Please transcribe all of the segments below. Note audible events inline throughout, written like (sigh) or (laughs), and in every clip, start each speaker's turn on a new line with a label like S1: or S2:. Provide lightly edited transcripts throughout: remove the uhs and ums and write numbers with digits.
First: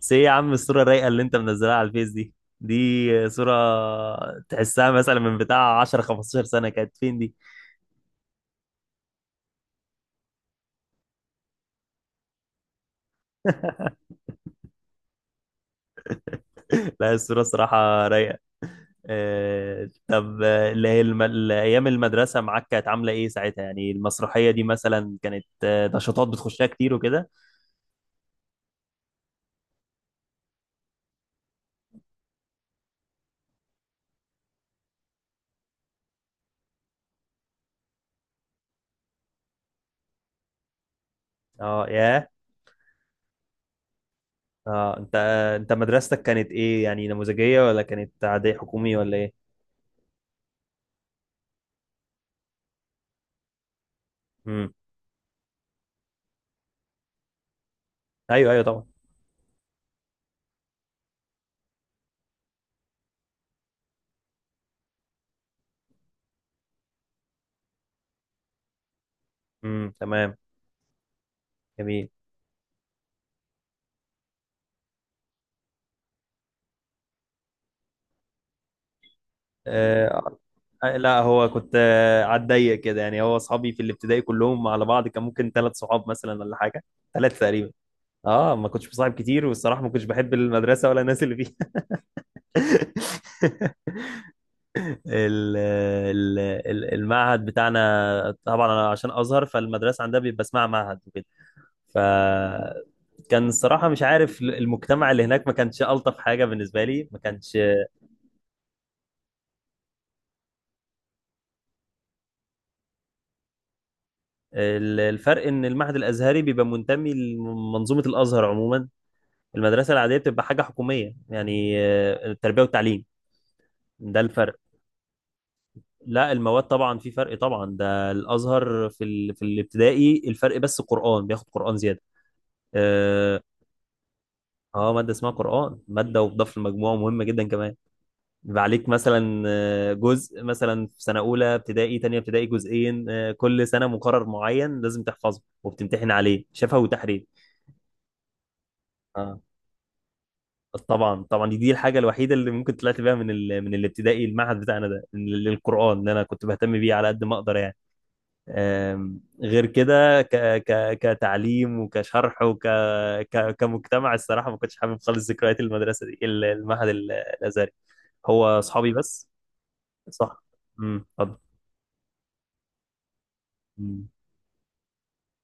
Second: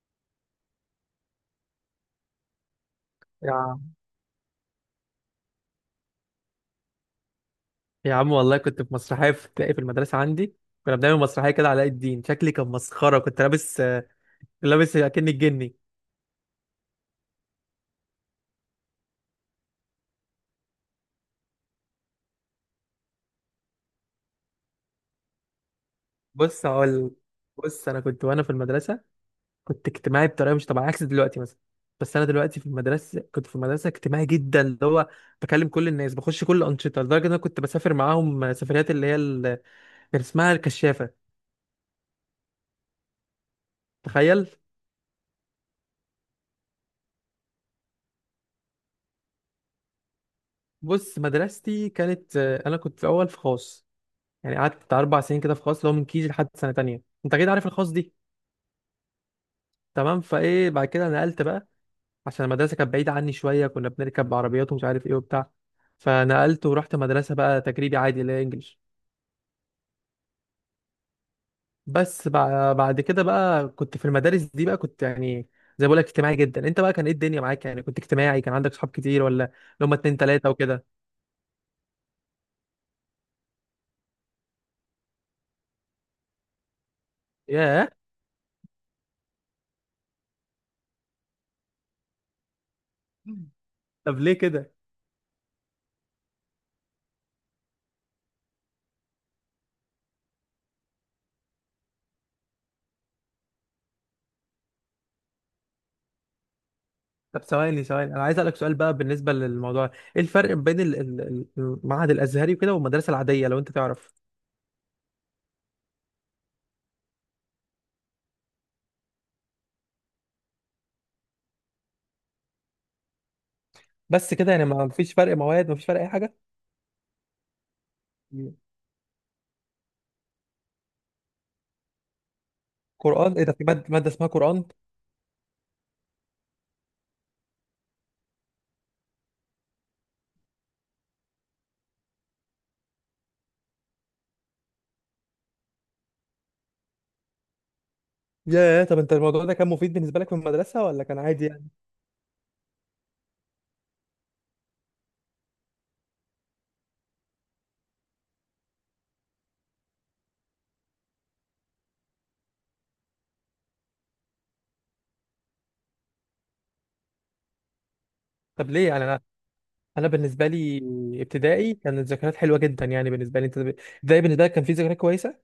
S1: بس ايه يا عم، الصورة الرايقة اللي انت منزلها على الفيس دي، دي صورة
S2: يا عم.
S1: تحسها مثلا من بتاع 10 15 سنة. كانت فين دي؟
S2: يا عم، والله كنت في مسرحية في ابتدائي في المدرسة عندي. كنا بنعمل مسرحية كده، علاء الدين. شكلي كان مسخرة، كنت لابس
S1: (laughs)
S2: أكني الجني.
S1: لا، الصورة صراحة رايقة. طب اللي هي الأيام المدرسة معاك كانت عاملة إيه ساعتها؟ يعني المسرحية دي مثلا كانت نشاطات
S2: بص،
S1: بتخشها كتير
S2: هقول.
S1: وكده؟
S2: أنا كنت وأنا في المدرسة، كنت اجتماعي بطريقة مش طبيعية عكس دلوقتي مثلا. بس أنا دلوقتي، في المدرسة كنت في المدرسة اجتماعي جدا، اللي هو بكلم كل الناس، بخش كل الأنشطة، لدرجة إن أنا كنت بسافر معاهم سفريات اللي هي كان اسمها الكشافة.
S1: أه، ياه.
S2: تخيل.
S1: أه، أنت مدرستك كانت إيه؟ يعني نموذجية ولا كانت عادية، حكومي ولا إيه؟
S2: بص، مدرستي كانت أنا كنت في أول في خاص. يعني
S1: امم.
S2: قعدت بتاع 4 سنين كده في خاص، اللي هو من كيجي لحد سنه تانية. انت اكيد عارف الخاص دي.
S1: أيوه، أيوه، طبعا.
S2: تمام، فايه بعد كده نقلت بقى، عشان المدرسه كانت بعيده عني شويه. كنا بنركب عربيات ومش عارف ايه وبتاع. فنقلت ورحت مدرسه بقى تجريبي عادي اللي هي انجلش.
S1: امم، تمام. جميل.
S2: بس بعد كده بقى كنت في المدارس دي بقى، كنت يعني زي ما بقول لك اجتماعي جدا. انت بقى كان ايه الدنيا معاك؟ يعني كنت اجتماعي؟ كان عندك صحاب كتير ولا اللي هم اتنين
S1: اه.
S2: تلاته وكده؟
S1: لا، هو كنت على الضيق كده، يعني هو اصحابي في الابتدائي كلهم على بعض كان ممكن ثلاث صحاب مثلا ولا حاجه. ثلاث تقريبا.
S2: ياه.
S1: اه، ما كنتش بصاحب كتير، والصراحه ما كنتش بحب المدرسه ولا الناس اللي فيها.
S2: (laughs)
S1: (laughs)
S2: طب ليه كده؟
S1: ال- ال- المعهد بتاعنا، طبعا انا عشان ازهر، فالمدرسه عندها بيبقى اسمها معهد وكده. ف كان الصراحه مش عارف، المجتمع اللي هناك ما كانش الطف حاجه بالنسبه لي، ما
S2: طب
S1: كانش.
S2: ثواني ثواني، انا عايز اسالك سؤال بقى بالنسبه للموضوع. ايه الفرق بين المعهد الازهري وكده والمدرسه العاديه، لو انت تعرف؟
S1: الفرق ان المعهد الازهري بيبقى منتمي لمنظومه الازهر عموما، المدرسة العادية بتبقى حاجة حكومية يعني التربية والتعليم. ده
S2: بس كده
S1: الفرق.
S2: يعني؟ ما فيش فرق مواد؟ ما فيش فرق اي
S1: لا،
S2: حاجه؟
S1: المواد طبعا في فرق طبعا. ده
S2: مم.
S1: الأزهر في الابتدائي الفرق بس قرآن، بياخد قرآن زيادة.
S2: قران؟
S1: اه.
S2: ايه ده، في مادة اسمها قران؟
S1: مادة اسمها قرآن، مادة وتضاف للمجموع، مهمة جدا كمان. بيبقى عليك مثلا جزء مثلا في سنة أولى ابتدائي، تانية ابتدائي جزئين. كل سنة مقرر معين لازم تحفظه وبتمتحن عليه شفوي وتحرير.
S2: ياه. طب انت الموضوع ده كان مفيد بالنسبه لك في المدرسه ولا كان
S1: طبعا،
S2: عادي
S1: طبعا.
S2: يعني؟
S1: دي الحاجه الوحيده اللي ممكن طلعت بيها من الابتدائي المعهد بتاعنا ده، القران، ان انا كنت بهتم بيه على قد ما اقدر يعني. غير كده، كتعليم وكشرح، كمجتمع، الصراحه ما كنتش حابب خالص ذكريات المدرسه دي، المعهد الازهري. هو
S2: طب ليه
S1: اصحابي
S2: يعني؟ انا
S1: بس.
S2: انا
S1: صح.
S2: بالنسبه لي،
S1: امم.
S2: ابتدائي كانت الذكريات حلوه جدا يعني. بالنسبه لي انت
S1: اتفضل.
S2: ابتدائي بالنسبه لك كان في ذكريات كويسه؟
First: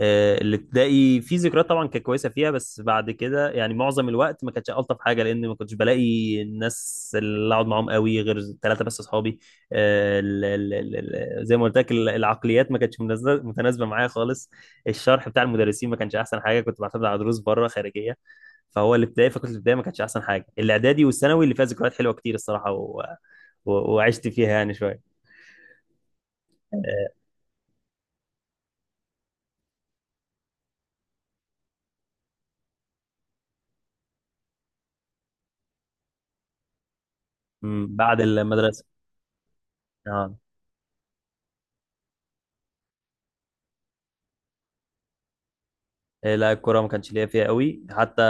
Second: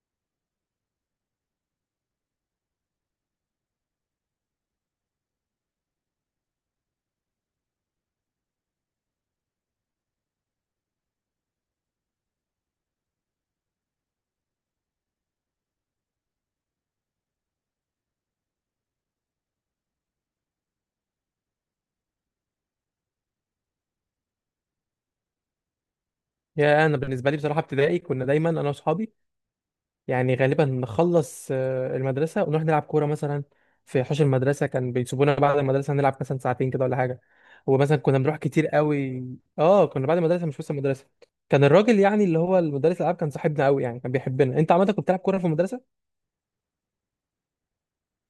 S1: الابتدائي في ذكريات طبعا كانت كويسه فيها، بس بعد كده يعني معظم الوقت ما كانتش الطف حاجه، لان ما كنتش بلاقي الناس اللي اقعد معاهم قوي غير ثلاثه بس اصحابي. زي ما قلت لك، العقليات ما كانتش متناسبه معايا خالص. الشرح بتاع المدرسين ما كانش احسن حاجه، كنت بعتمد على دروس بره خارجيه. فهو الابتدائي فكنت الابتدائي ما كانتش احسن حاجه. الاعدادي والثانوي اللي فيها ذكريات حلوه كتير الصراحه، وعشت فيها يعني شويه.
S2: يا انا
S1: آه،
S2: بالنسبه لي بصراحه ابتدائي كنا دايما انا واصحابي. يعني غالبا نخلص المدرسة ونروح نلعب كورة مثلا. في حوش المدرسة كان بيسيبونا بعد المدرسة نلعب مثلا ساعتين كده ولا حاجة.
S1: مم،
S2: ومثلا كنا
S1: بعد
S2: بنروح كتير
S1: المدرسه.
S2: قوي. اه، كنا بعد
S1: اه.
S2: المدرسة مش بس المدرسة. كان الراجل يعني اللي هو المدرس الألعاب كان صاحبنا قوي يعني، كان بيحبنا. انت عملت، كنت بتلعب كورة في المدرسة؟
S1: لا، الكرة ما كانش ليا فيها قوي حتى.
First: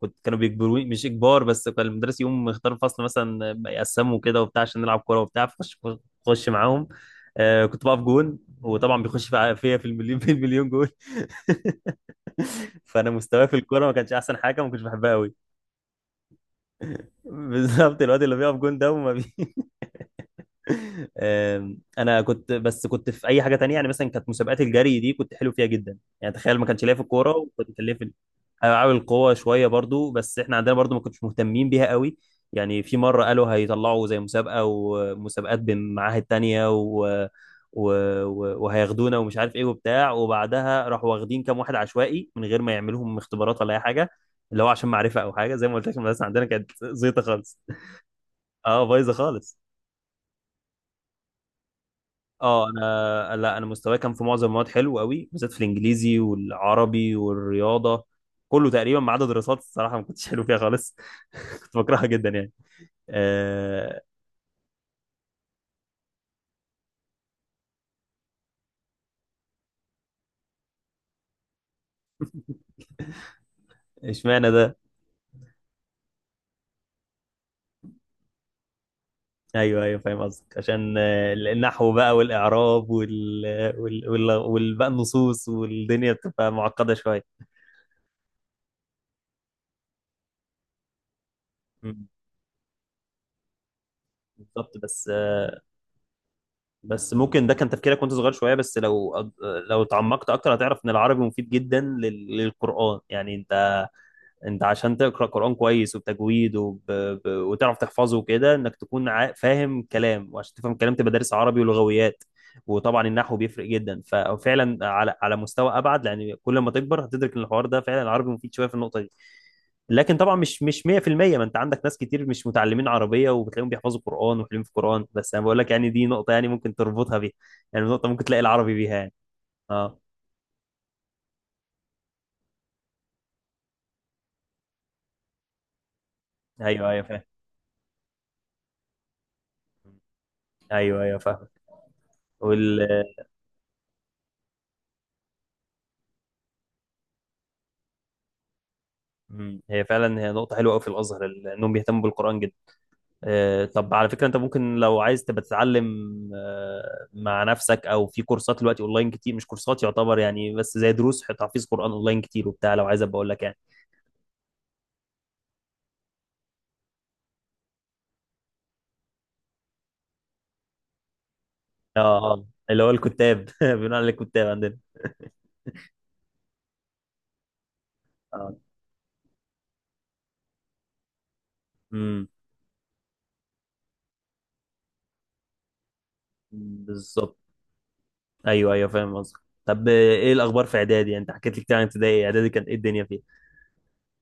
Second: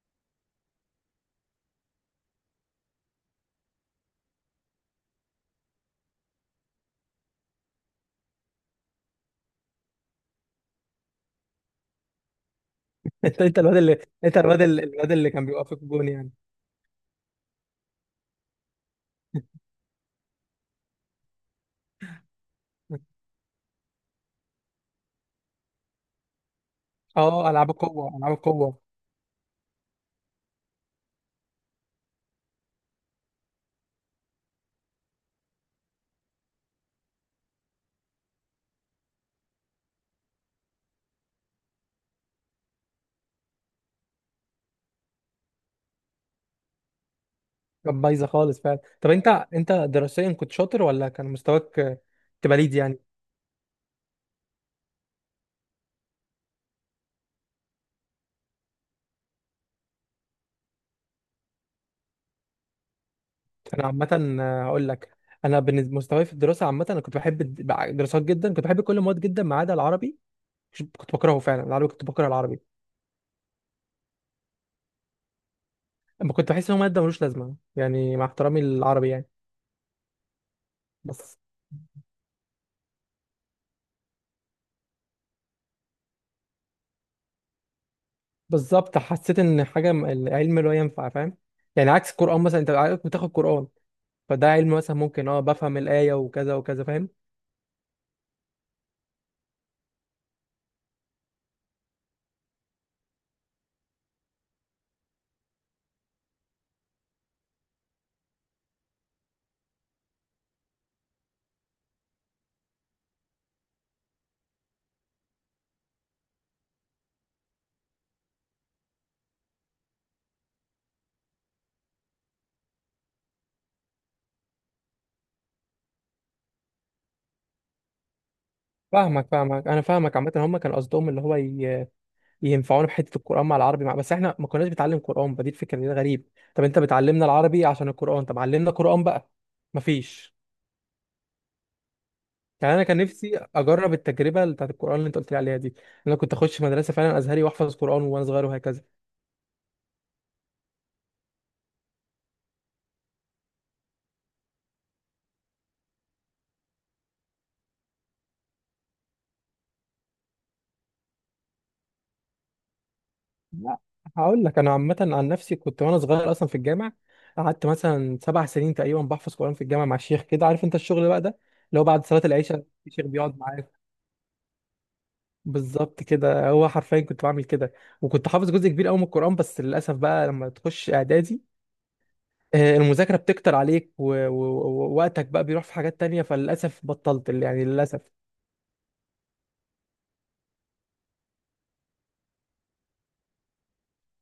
S1: كنت، كانوا بيجبروني، مش إجبار، بس كان المدرس يوم يختار الفصل مثلا، يقسموا كده وبتاع عشان نلعب كورة وبتاع، خش معاهم. كنت بقف جون، وطبعا بيخش (laughs) فيا، في المليون، في المليون جون. (laughs) فأنا
S2: (laughs) انت
S1: مستواي في
S2: انت الواد
S1: الكورة ما
S2: اللي
S1: كانش أحسن حاجة، ما كنتش بحبها قوي.
S2: كان بيوقف في الجون يعني؟
S1: بالظبط، الواد اللي بيقف جون ده، وما بي انا كنت، بس كنت في اي حاجه تانية، يعني مثلا كانت مسابقات الجري دي، كنت حلو فيها جدا يعني. تخيل! ما كانش ليا في الكوره،
S2: اه، ألعاب
S1: وكنت كان ليا في
S2: القوة، ألعاب
S1: العاب
S2: القوة.
S1: القوه شويه برضو، بس احنا عندنا برضو ما كنتش مهتمين بيها قوي. يعني في مره قالوا هيطلعوا زي مسابقه، ومسابقات بمعاهد تانية و... وهياخدونا ومش عارف ايه وبتاع، وبعدها راحوا واخدين كام واحد عشوائي من غير ما يعملوهم اختبارات ولا اي حاجه، اللي هو عشان معرفه او حاجه. زي ما قلت لك، المدرسه عندنا كانت زيطه خالص.
S2: كانت بايظة خالص فعلا.
S1: اه،
S2: طب
S1: بايظه
S2: انت،
S1: خالص.
S2: انت دراسيا كنت شاطر ولا كان مستواك تبقى
S1: اه.
S2: ليد يعني؟
S1: انا، لا، انا مستواي كان في معظم المواد حلو قوي، بالذات في الانجليزي والعربي والرياضه، كله تقريبا، ما عدا دراسات، الصراحه ما كنتش حلو فيها خالص. (laughs) كنت بكرهها جدا يعني.
S2: انا
S1: آه،
S2: عامه هقول لك. انا بالنسبه مستواي في الدراسه عامه، انا كنت بحب الدراسات جدا. كنت بحب كل المواد جدا ما عدا العربي. كنت بكرهه فعلا العربي، كنت بكره العربي.
S1: اشمعنى ده؟
S2: اما كنت بحس ان هو ماده ملوش لازمه يعني، مع احترامي للعربي يعني.
S1: ايوه، ايوه، فاهم قصدك. عشان
S2: بس
S1: النحو بقى والاعراب بقى النصوص، والدنيا بتبقى معقده شويه.
S2: بالظبط، حسيت ان حاجه العلم لا ينفع، فاهم؟ يعني
S1: مم.
S2: عكس القران مثلا، انت عارف بتاخد قران، فده علم
S1: بالظبط.
S2: مثلا.
S1: بس
S2: ممكن اه بفهم الايه وكذا وكذا، فاهم؟
S1: بس ممكن ده كان تفكيرك وانت صغير شويه، بس لو لو تعمقت اكتر هتعرف ان العربي مفيد جدا للقران يعني. انت عشان تقرا قران كويس وبتجويد، وتعرف تحفظه وكده، انك تكون فاهم كلام، وعشان تفهم كلام تبقى دارس عربي ولغويات. وطبعا النحو بيفرق جدا. ففعلا على مستوى ابعد، لان كل ما تكبر هتدرك ان الحوار ده فعلا العربي مفيد شويه في النقطه دي. لكن طبعا مش 100%. ما انت عندك ناس كتير مش متعلمين عربيه وبتلاقيهم بيحفظوا قران وحلوين في قران، بس انا بقول لك يعني دي نقطه يعني ممكن تربطها بيها، يعني نقطه ممكن تلاقي العربي بيها يعني.
S2: فاهمك فاهمك انا
S1: اه،
S2: فاهمك عامه. هم كان قصدهم اللي هو ينفعونا في حته القران مع العربي، بس احنا ما كناش بنتعلم قران، فدي الفكره اللي غريب. طب انت
S1: ايوه، ايوه، فاهم.
S2: بتعلمنا العربي عشان القران؟ طب علمنا قران بقى. مفيش.
S1: ايوه، ايوه،
S2: يعني انا كان
S1: فاهم.
S2: نفسي اجرب التجربه بتاعت القران اللي انت قلت لي عليها دي. انا كنت اخش مدرسه فعلا ازهري واحفظ قران وانا صغير وهكذا.
S1: مم. هي فعلا هي نقطة حلوة أوي في الأزهر، إنهم بيهتموا بالقرآن جدا. طب على فكرة، أنت ممكن لو عايز تبقى تتعلم مع نفسك أو في كورسات دلوقتي أونلاين كتير، مش كورسات يعتبر يعني، بس زي دروس تحفيظ قرآن أونلاين كتير وبتاع، لو عايز أبقى أقول لك يعني.
S2: لا، هقول لك. انا عامه عن نفسي كنت وانا صغير اصلا في الجامع. قعدت مثلا 7 سنين تقريبا بحفظ قران في الجامع مع الشيخ كده. عارف انت الشغل بقى ده، اللي هو
S1: أه.
S2: بعد صلاه
S1: أه،
S2: العشاء
S1: اللي هو
S2: الشيخ بيقعد
S1: الكتاب، (laughs)
S2: معاك.
S1: بنقول عليه الكتاب عندنا.
S2: بالظبط كده، هو حرفيا كنت بعمل كده. وكنت حافظ
S1: أه.
S2: جزء كبير قوي من القرآن. بس للأسف بقى لما تخش إعدادي،
S1: امم.
S2: المذاكرة بتكتر عليك ووقتك بقى بيروح في حاجات تانية، فللأسف بطلت
S1: بالظبط.
S2: يعني للأسف.
S1: أيوه، أيوه، فاهم قصدك. طب إيه الأخبار في إعدادي؟ أنت حكيت لي كتير عن ابتدائي، إعدادي كانت إيه الدنيا فيها؟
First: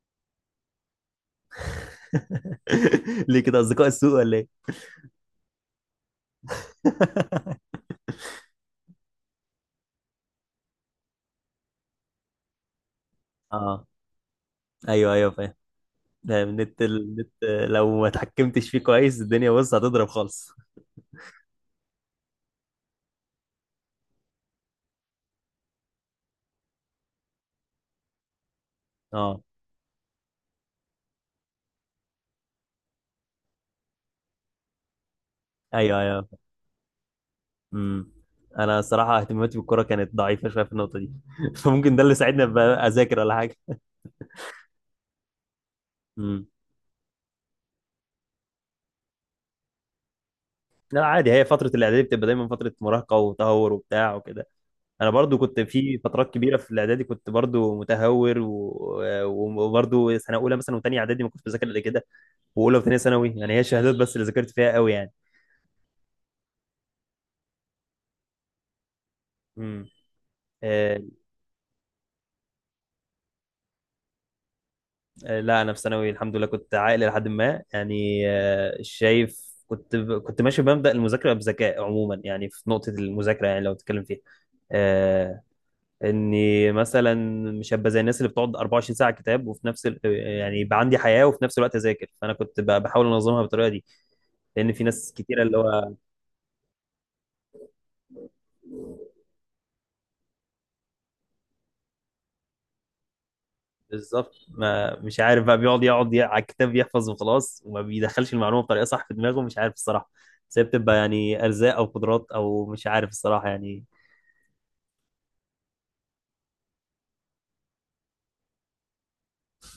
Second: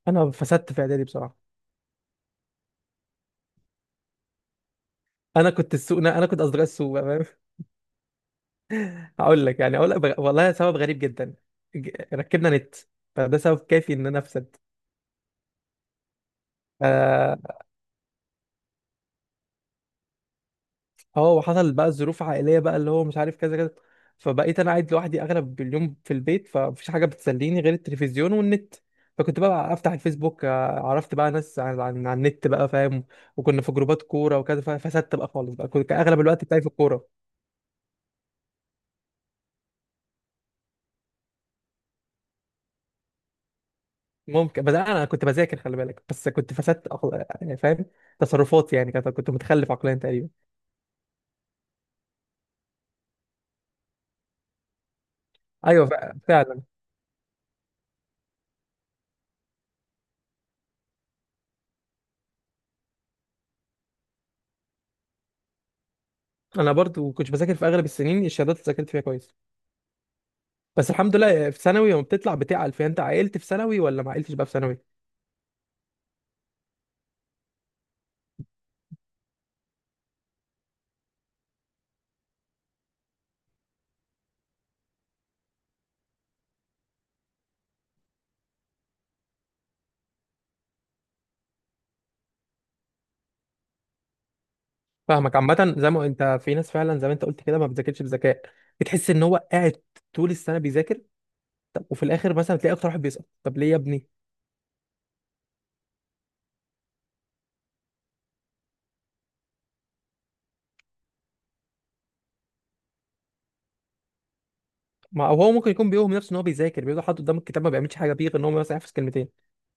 S2: أنا فسدت في إعدادي بصراحة.
S1: (laughs) ليه كده؟ أصدقاء السوء ولا إيه؟
S2: أنا كنت أصدقاء السوق بقى، فاهم؟
S1: (laughs)
S2: (laughs) هقول لك يعني، أقول لك والله سبب غريب جدا. ركبنا نت، فده سبب
S1: أه،
S2: كافي إن أنا أفسد.
S1: أيوه، أيوه، فاهم. ده النت، النت
S2: آه،
S1: لو ما اتحكمتش فيه كويس الدنيا بص هتضرب خالص.
S2: اه وحصل بقى ظروف عائليه بقى، اللي هو مش عارف كذا كذا. فبقيت انا قاعد لوحدي اغلب اليوم في البيت، فمفيش حاجه بتسليني غير التلفزيون والنت.
S1: اه،
S2: فكنت بقى افتح الفيسبوك، عرفت بقى ناس عن النت بقى، فاهم؟ وكنا في جروبات كوره وكذا، فسدت بقى خالص بقى. كنت كان
S1: ايوه،
S2: اغلب
S1: ايوه.
S2: الوقت بتاعي في الكوره.
S1: امم. انا صراحه اهتماماتي بالكوره كانت ضعيفه شويه في النقطه دي. (laughs) فممكن ده اللي ساعدني ابقى اذاكر ولا حاجه.
S2: ممكن. بس انا كنت بذاكر خلي بالك، بس
S1: امم.
S2: كنت فسدت يعني فاهم، تصرفاتي يعني كانت، كنت متخلف عقليا تقريبا.
S1: لا، عادي. هي فتره الاعدادي بتبقى دايما فتره مراهقه وتهور وبتاع وكده. انا برضو كنت
S2: ايوه
S1: في فترات كبيره
S2: فعلا
S1: في الاعدادي، كنت برضو متهور وبرضو سنه اولى مثلا وثانيه اعدادي ما كنتش بذاكر الا كده. واولى وثانيه ثانوي، يعني هي الشهادات بس اللي ذاكرت فيها قوي يعني.
S2: انا برضو كنت بذاكر في اغلب السنين، الشهادات اللي ذاكرت فيها كويس. بس الحمد
S1: امم.
S2: لله في ثانوي لما بتطلع بتعقل فيها. انت عقلت في ثانوي ولا ما عقلتش بقى في ثانوي؟
S1: لا، انا في ثانوي الحمد لله كنت عاقل، لحد ما يعني شايف. كنت ماشي بمبدأ المذاكره بذكاء عموما، يعني في نقطه المذاكره، يعني لو تتكلم فيها. آه اني مثلا مش هبقى زي الناس اللي بتقعد 24 ساعه كتاب، وفي نفس يعني يبقى عندي حياه وفي نفس الوقت اذاكر، فانا كنت بحاول انظمها بالطريقه دي، لان في ناس
S2: فاهمك
S1: كتيره اللي
S2: عامه. زي
S1: هو.
S2: ما انت، في ناس فعلا زي ما انت قلت كده ما بتذاكرش بذكاء. بتحس ان هو قاعد طول السنه بيذاكر، طب وفي الاخر مثلا تلاقي اكتر واحد بيسقط. طب ليه يا ابني؟
S1: بالظبط، ما مش عارف بقى، بيقعد يقعد على الكتاب يحفظ وخلاص، وما بيدخلش المعلومه بطريقه صح في دماغه، مش عارف الصراحه. بس هي بتبقى يعني ارزاق او قدرات او مش عارف الصراحه يعني.
S2: ما او هو ممكن يكون بيوهم نفسه ان هو بيذاكر، بيقعد حاطط قدام الكتاب ما بيعملش حاجه بيه غير ان هو مثلا يحفظ كلمتين.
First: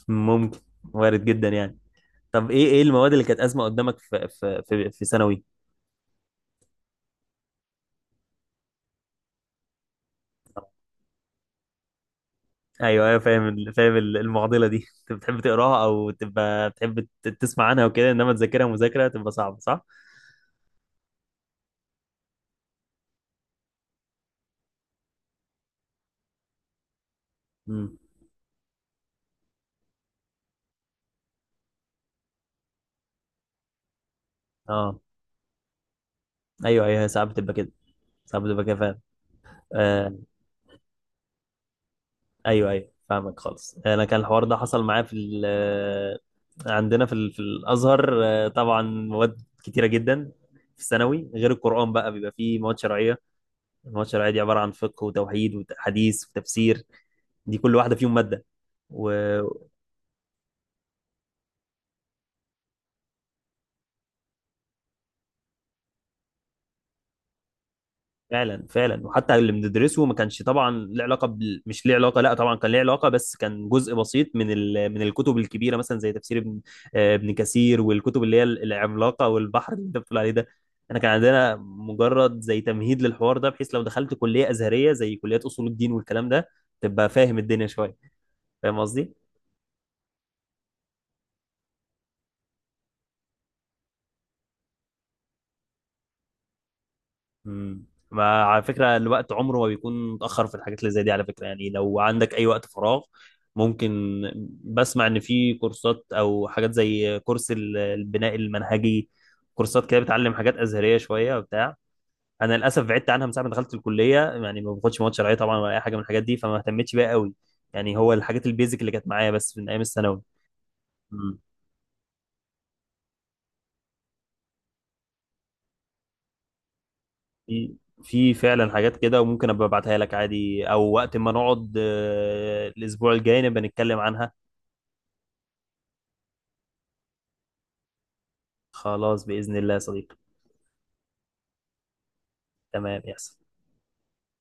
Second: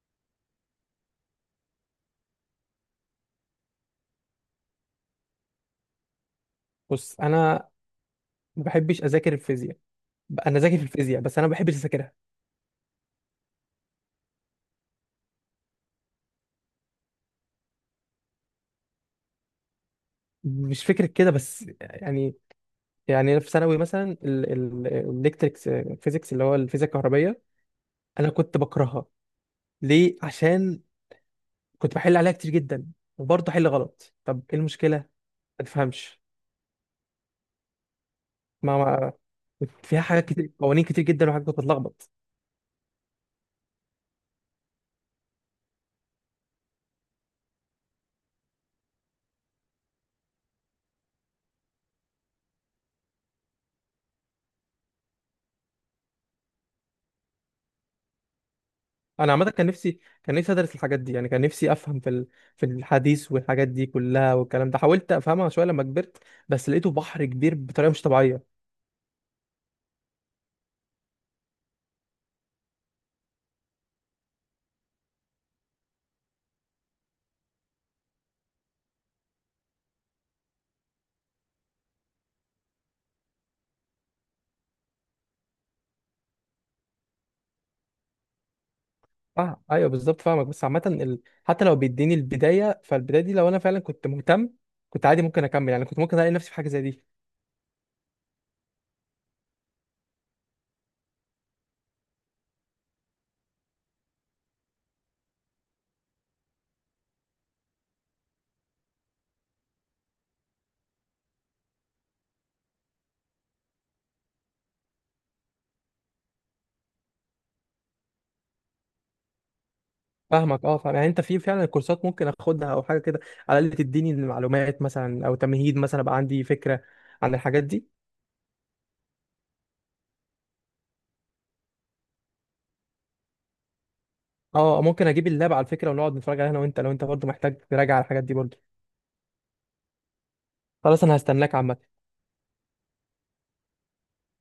S1: ممكن. وارد جدا يعني. طب ايه، ايه المواد اللي كانت ازمه قدامك في ثانوي؟
S2: بص، انا ما بحبش اذاكر الفيزياء. انا ذاكر في الفيزياء بس انا ما بحبش اذاكرها.
S1: ايوه، ايوه، فاهم فاهم المعضله دي. (laughs) انت بتحب تقراها او تبقى بتحب تسمع عنها وكده، انما تذاكرها مذاكره تبقى صعبه، صح؟
S2: مش فكره كده بس يعني. يعني أنا في ثانوي مثلا الالكتريكس فيزيكس اللي هو الفيزياء الكهربائيه،
S1: امم.
S2: انا كنت بكرهها. ليه؟ عشان كنت بحل عليها كتير جدا وبرضه حل غلط. طب ايه المشكله؟
S1: اه،
S2: ما تفهمش.
S1: ايوه، ايوه، ساعات بتبقى كده. ساعات بتبقى كده
S2: ما,
S1: فاهم.
S2: ما كنت فيها
S1: آه،
S2: حاجات كتير، قوانين كتير جدا، وحاجات كنت بتلخبط.
S1: ايوه، ايوه، فاهمك خالص. انا كان الحوار ده حصل معايا في عندنا في في الازهر، طبعا مواد كتيره جدا في الثانوي غير القرآن، بقى بيبقى فيه مواد شرعية. الماتش العادي عبارة عن فقه وتوحيد وحديث وتفسير، دي كل واحدة فيهم مادة.
S2: انا عامه
S1: وفعلا.
S2: كان نفسي ادرس الحاجات دي، يعني كان نفسي افهم في في الحديث والحاجات دي كلها والكلام ده. حاولت افهمها شويه لما كبرت، بس لقيته بحر كبير بطريقه مش طبيعيه.
S1: فعلا، وحتى اللي بندرسه ما كانش طبعا له علاقة مش ليه علاقة، لا طبعا كان ليه علاقة، بس كان جزء بسيط من الكتب الكبيرة مثلا زي تفسير ابن، ابن كثير، والكتب اللي هي العملاقة والبحر اللي انت بتقول عليه ده. انا كان عندنا مجرد زي تمهيد للحوار ده، بحيث لو دخلت كلية أزهرية زي كليات أصول الدين والكلام ده، تبقى فاهم الدنيا شوية. فاهم قصدي؟
S2: اه ايوه بالظبط فاهمك. بس عامه حتى لو بيديني البدايه، فالبدايه دي لو انا فعلا كنت مهتم، كنت عادي ممكن اكمل يعني. كنت ممكن الاقي نفسي في حاجه زي دي.
S1: امم. ما على فكرة الوقت عمره ما بيكون متأخر في الحاجات اللي زي دي، على فكرة. يعني لو عندك أي وقت فراغ، ممكن. بسمع إن في كورسات أو حاجات زي كورس البناء المنهجي، كورسات كده بتعلم حاجات أزهرية شوية وبتاع. أنا للأسف بعدت عنها من ساعة ما دخلت الكلية، يعني ما باخدش مواد شرعية طبعا، ولا أي حاجة من الحاجات دي، فما اهتمتش بيها قوي. يعني هو الحاجات البيزك اللي كانت معايا بس من أيام الثانوي.
S2: فاهمك. اه فاهم، يعني انت في فعلا كورسات ممكن اخدها او حاجه كده، على الاقل تديني المعلومات مثلا او تمهيد مثلا، ابقى عندي فكره عن الحاجات
S1: في
S2: دي.
S1: في فعلا حاجات كده، وممكن ابقى ابعتها لك عادي، او وقت ما نقعد الاسبوع الجاي نبقى نتكلم عنها.
S2: اه ممكن اجيب اللاب على فكره ونقعد نتفرج عليها انا وانت، لو انت برضه محتاج تراجع على الحاجات دي برضه.
S1: خلاص بإذن الله يا صديقي.
S2: خلاص انا هستناك عامه.
S1: تمام يحصل.